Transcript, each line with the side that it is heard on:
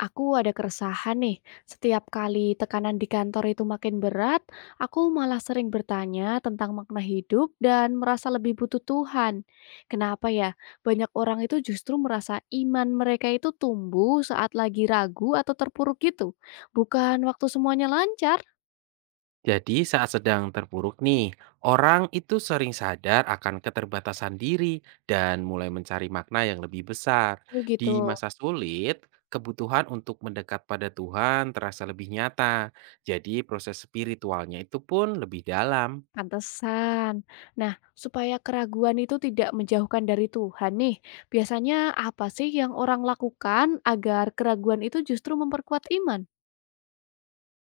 left: Aku ada keresahan nih, setiap kali tekanan di kantor itu makin berat, aku malah sering bertanya tentang makna hidup dan merasa lebih butuh Tuhan. Kenapa ya? Banyak orang itu justru merasa iman mereka itu tumbuh saat lagi ragu atau terpuruk gitu, bukan waktu semuanya lancar.
right: Jadi saat sedang terpuruk nih, orang itu sering sadar akan keterbatasan diri dan mulai mencari makna yang lebih besar.
left: Oh
right: Di
left: gitu,
right: masa sulit, kebutuhan untuk mendekat pada Tuhan terasa lebih nyata. Jadi proses spiritualnya itu pun lebih dalam.
left: pantesan. Nah, supaya keraguan itu tidak menjauhkan dari Tuhan nih, biasanya apa sih yang orang lakukan agar keraguan itu justru memperkuat iman?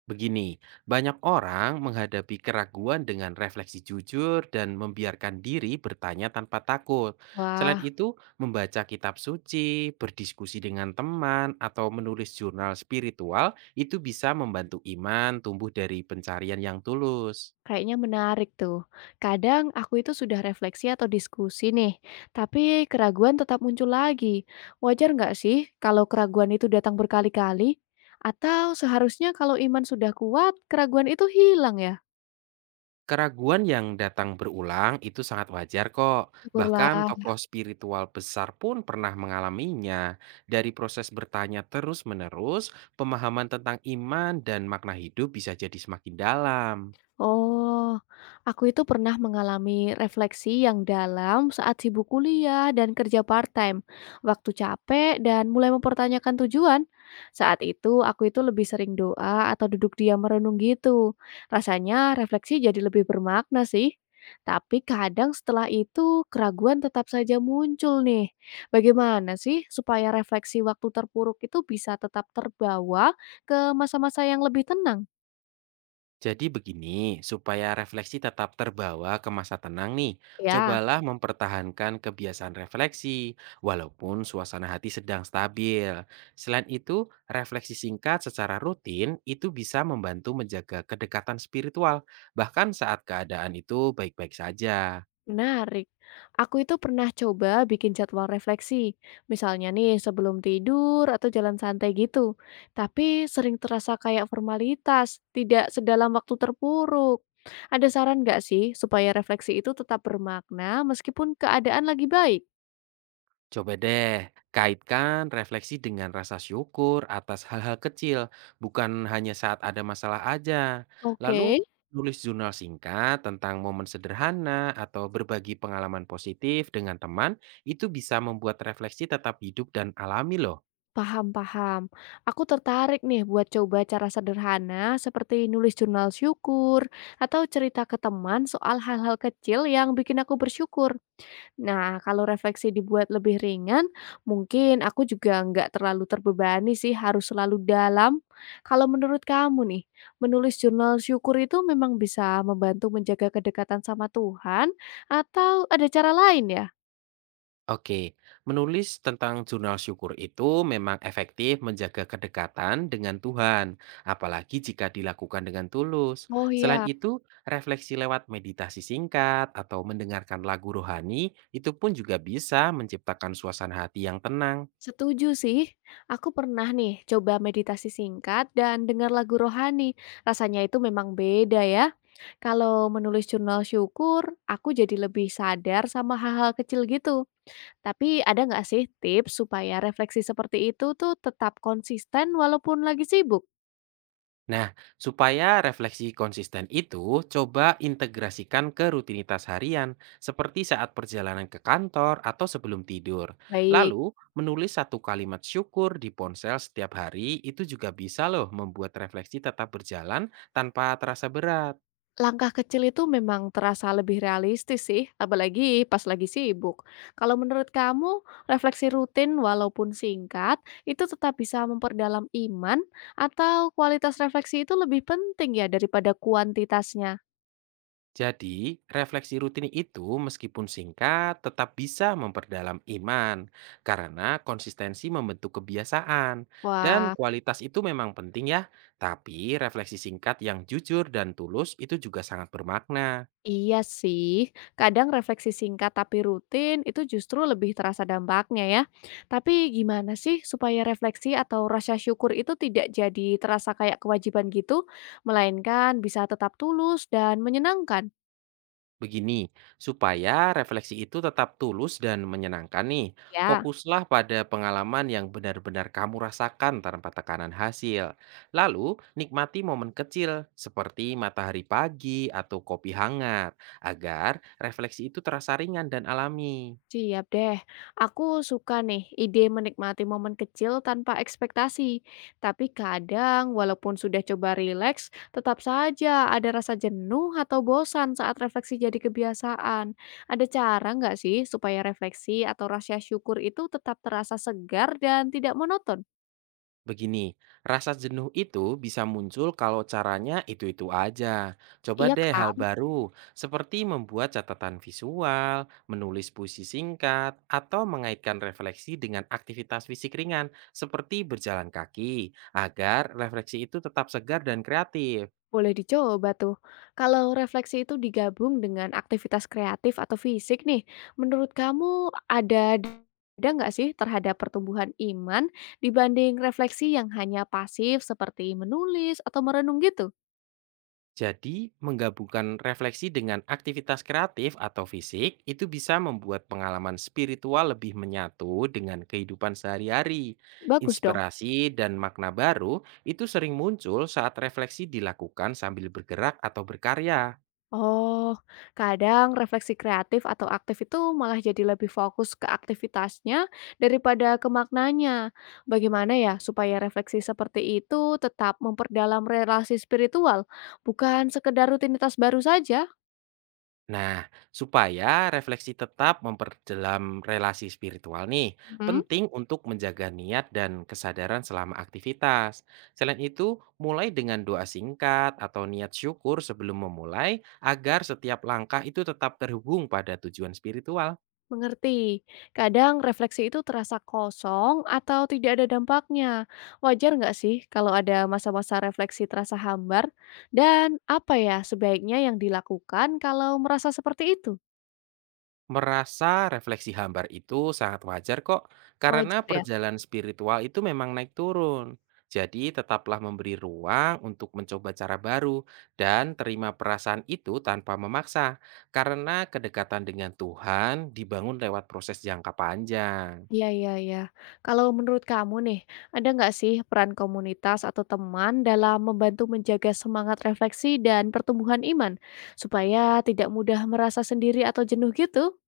right: Begini, banyak orang menghadapi keraguan dengan refleksi jujur dan membiarkan diri bertanya tanpa takut. Selain
left: Wah,
right: itu, membaca kitab suci, berdiskusi dengan teman, atau menulis jurnal spiritual itu bisa membantu iman tumbuh dari pencarian yang tulus.
left: kayaknya menarik tuh. Kadang aku itu sudah refleksi atau diskusi nih, tapi keraguan tetap muncul lagi. Wajar nggak sih kalau keraguan itu datang berkali-kali? Atau seharusnya kalau iman sudah kuat, keraguan itu hilang ya?
right: Keraguan yang datang berulang itu sangat wajar kok. Bahkan
left: Syukurlah.
right: tokoh spiritual besar pun pernah mengalaminya. Dari proses bertanya terus-menerus, pemahaman tentang iman dan makna hidup bisa jadi semakin dalam.
left: Oh, aku itu pernah mengalami refleksi yang dalam saat sibuk kuliah dan kerja part-time, waktu capek dan mulai mempertanyakan tujuan. Saat itu, aku itu lebih sering doa atau duduk diam merenung gitu. Rasanya refleksi jadi lebih bermakna sih. Tapi kadang setelah itu keraguan tetap saja muncul nih. Bagaimana sih supaya refleksi waktu terpuruk itu bisa tetap terbawa ke masa-masa yang lebih tenang?
right: Jadi begini, supaya refleksi tetap terbawa ke masa tenang nih,
left: Ya.
right: cobalah mempertahankan kebiasaan refleksi, walaupun suasana hati sedang stabil. Selain itu, refleksi singkat secara rutin itu bisa membantu menjaga kedekatan spiritual, bahkan saat keadaan itu baik-baik saja.
left: Menarik. Aku itu pernah coba bikin jadwal refleksi, misalnya nih sebelum tidur atau jalan santai gitu. Tapi sering terasa kayak formalitas, tidak sedalam waktu terpuruk. Ada saran nggak sih supaya refleksi itu tetap bermakna meskipun keadaan lagi baik?
right: Coba deh, kaitkan refleksi dengan rasa syukur atas hal-hal kecil, bukan hanya saat ada masalah aja.
left: Oke,
right: Lalu, tulis jurnal singkat tentang momen sederhana atau berbagi pengalaman positif dengan teman, itu bisa membuat refleksi tetap hidup dan alami loh.
left: paham-paham. Aku tertarik nih buat coba cara sederhana seperti nulis jurnal syukur atau cerita ke teman soal hal-hal kecil yang bikin aku bersyukur. Nah, kalau refleksi dibuat lebih ringan, mungkin aku juga nggak terlalu terbebani sih harus selalu dalam. Kalau menurut kamu nih, menulis jurnal syukur itu memang bisa membantu menjaga kedekatan sama Tuhan atau ada cara lain ya?
right: Oke, menulis tentang jurnal syukur itu memang efektif menjaga kedekatan dengan Tuhan, apalagi jika dilakukan dengan tulus.
left: Oh
right: Selain
left: iya,
right: itu, refleksi lewat meditasi singkat atau mendengarkan lagu rohani itu pun juga bisa menciptakan suasana hati yang tenang.
left: setuju sih. Aku pernah nih coba meditasi singkat dan dengar lagu rohani. Rasanya itu memang beda ya. Kalau menulis jurnal syukur, aku jadi lebih sadar sama hal-hal kecil gitu. Tapi ada nggak sih tips supaya refleksi seperti itu tuh tetap konsisten walaupun lagi sibuk?
right: Nah, supaya refleksi konsisten itu, coba integrasikan ke rutinitas harian, seperti saat perjalanan ke kantor atau sebelum tidur.
left: Baik,
right: Lalu, menulis satu kalimat syukur di ponsel setiap hari itu juga bisa loh membuat refleksi tetap berjalan tanpa terasa berat.
left: langkah kecil itu memang terasa lebih realistis sih, apalagi pas lagi sibuk. Kalau menurut kamu, refleksi rutin walaupun singkat itu tetap bisa memperdalam iman atau kualitas refleksi itu lebih penting ya daripada kuantitasnya?
right: Jadi, refleksi rutin itu meskipun singkat tetap bisa memperdalam iman karena konsistensi membentuk kebiasaan dan
left: Wah.
right: kualitas itu memang penting ya, tapi refleksi singkat yang jujur dan tulus itu juga sangat bermakna.
left: Iya sih, kadang refleksi singkat tapi rutin itu justru lebih terasa dampaknya ya. Tapi gimana sih supaya refleksi atau rasa syukur itu tidak jadi terasa kayak kewajiban gitu, melainkan bisa tetap tulus dan menyenangkan?
right: Begini, supaya refleksi itu tetap tulus dan menyenangkan nih,
left: Ya.
right: fokuslah pada pengalaman yang benar-benar kamu rasakan tanpa tekanan hasil. Lalu, nikmati momen kecil seperti matahari pagi atau kopi hangat, agar refleksi itu terasa ringan dan alami.
left: Siap deh. Aku suka nih ide menikmati momen kecil tanpa ekspektasi. Tapi kadang walaupun sudah coba rileks, tetap saja ada rasa jenuh atau bosan saat refleksi jadi kebiasaan. Ada cara nggak sih supaya refleksi atau rasa syukur itu tetap terasa segar dan tidak monoton?
right: Begini, rasa jenuh itu bisa muncul kalau caranya itu-itu aja. Coba
left: Iya
right: deh hal
left: kan?
right: baru, seperti membuat catatan visual, menulis puisi singkat, atau mengaitkan refleksi dengan aktivitas fisik ringan, seperti berjalan kaki, agar refleksi itu tetap segar dan kreatif.
left: Boleh dicoba tuh. Kalau refleksi itu digabung dengan aktivitas kreatif atau fisik nih, menurut kamu ada nggak sih terhadap pertumbuhan iman dibanding refleksi yang hanya pasif seperti menulis atau merenung gitu?
right: Jadi, menggabungkan refleksi dengan aktivitas kreatif atau fisik itu bisa membuat pengalaman spiritual lebih menyatu dengan kehidupan sehari-hari.
left: Bagus dong.
right: Inspirasi dan makna baru itu sering muncul saat refleksi dilakukan sambil bergerak atau berkarya.
left: Oh, kadang refleksi kreatif atau aktif itu malah jadi lebih fokus ke aktivitasnya daripada ke maknanya. Bagaimana ya supaya refleksi seperti itu tetap memperdalam relasi spiritual, bukan sekedar rutinitas baru saja?
right: Nah, supaya refleksi tetap memperdalam relasi spiritual nih,
left: Mhm.
right: penting untuk menjaga niat dan kesadaran selama aktivitas. Selain itu, mulai dengan doa singkat atau niat syukur sebelum memulai agar setiap langkah itu tetap terhubung pada tujuan spiritual.
left: Mengerti. Kadang refleksi itu terasa kosong atau tidak ada dampaknya. Wajar nggak sih kalau ada masa-masa refleksi terasa hambar? Dan apa ya sebaiknya yang dilakukan kalau merasa seperti itu?
right: Merasa refleksi hambar itu sangat wajar kok, karena
left: Wajar ya?
right: perjalanan spiritual itu memang naik turun. Jadi tetaplah memberi ruang untuk mencoba cara baru dan terima perasaan itu tanpa memaksa, karena kedekatan dengan Tuhan dibangun lewat proses jangka panjang.
left: Iya, iya, iya. Kalau menurut kamu nih, ada nggak sih peran komunitas atau teman dalam membantu menjaga semangat refleksi dan pertumbuhan iman? Supaya tidak mudah merasa sendiri atau jenuh gitu?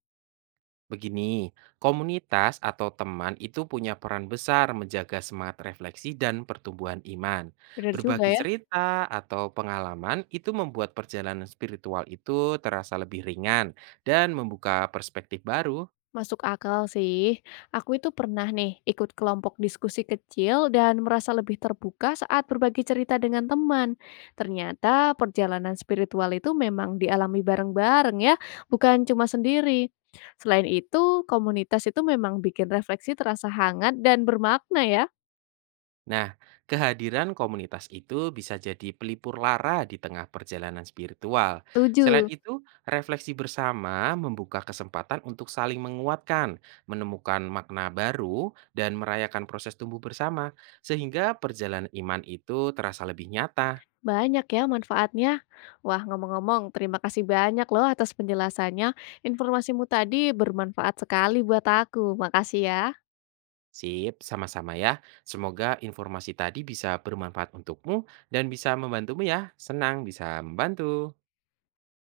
right: Begini, komunitas atau teman itu punya peran besar menjaga semangat refleksi dan pertumbuhan iman.
left: Benar juga
right: Berbagi
left: ya.
right: cerita atau pengalaman itu membuat perjalanan spiritual itu terasa lebih ringan dan membuka perspektif baru.
left: Masuk akal sih. Aku itu pernah nih ikut kelompok diskusi kecil dan merasa lebih terbuka saat berbagi cerita dengan teman. Ternyata perjalanan spiritual itu memang dialami bareng-bareng ya, bukan cuma sendiri. Selain itu, komunitas itu memang bikin refleksi terasa hangat dan bermakna ya.
right: Nah, kehadiran komunitas itu bisa jadi pelipur lara di tengah perjalanan spiritual.
left: Tujuh.
right: Selain itu, refleksi bersama membuka kesempatan untuk saling menguatkan, menemukan makna baru, dan merayakan proses tumbuh bersama, sehingga perjalanan iman itu terasa lebih nyata.
left: Banyak ya manfaatnya. Wah, ngomong-ngomong, terima kasih banyak loh atas penjelasannya. Informasimu tadi bermanfaat sekali buat aku. Makasih ya.
right: Sip, sama-sama ya. Semoga informasi tadi bisa bermanfaat untukmu dan bisa membantumu ya. Senang bisa membantu.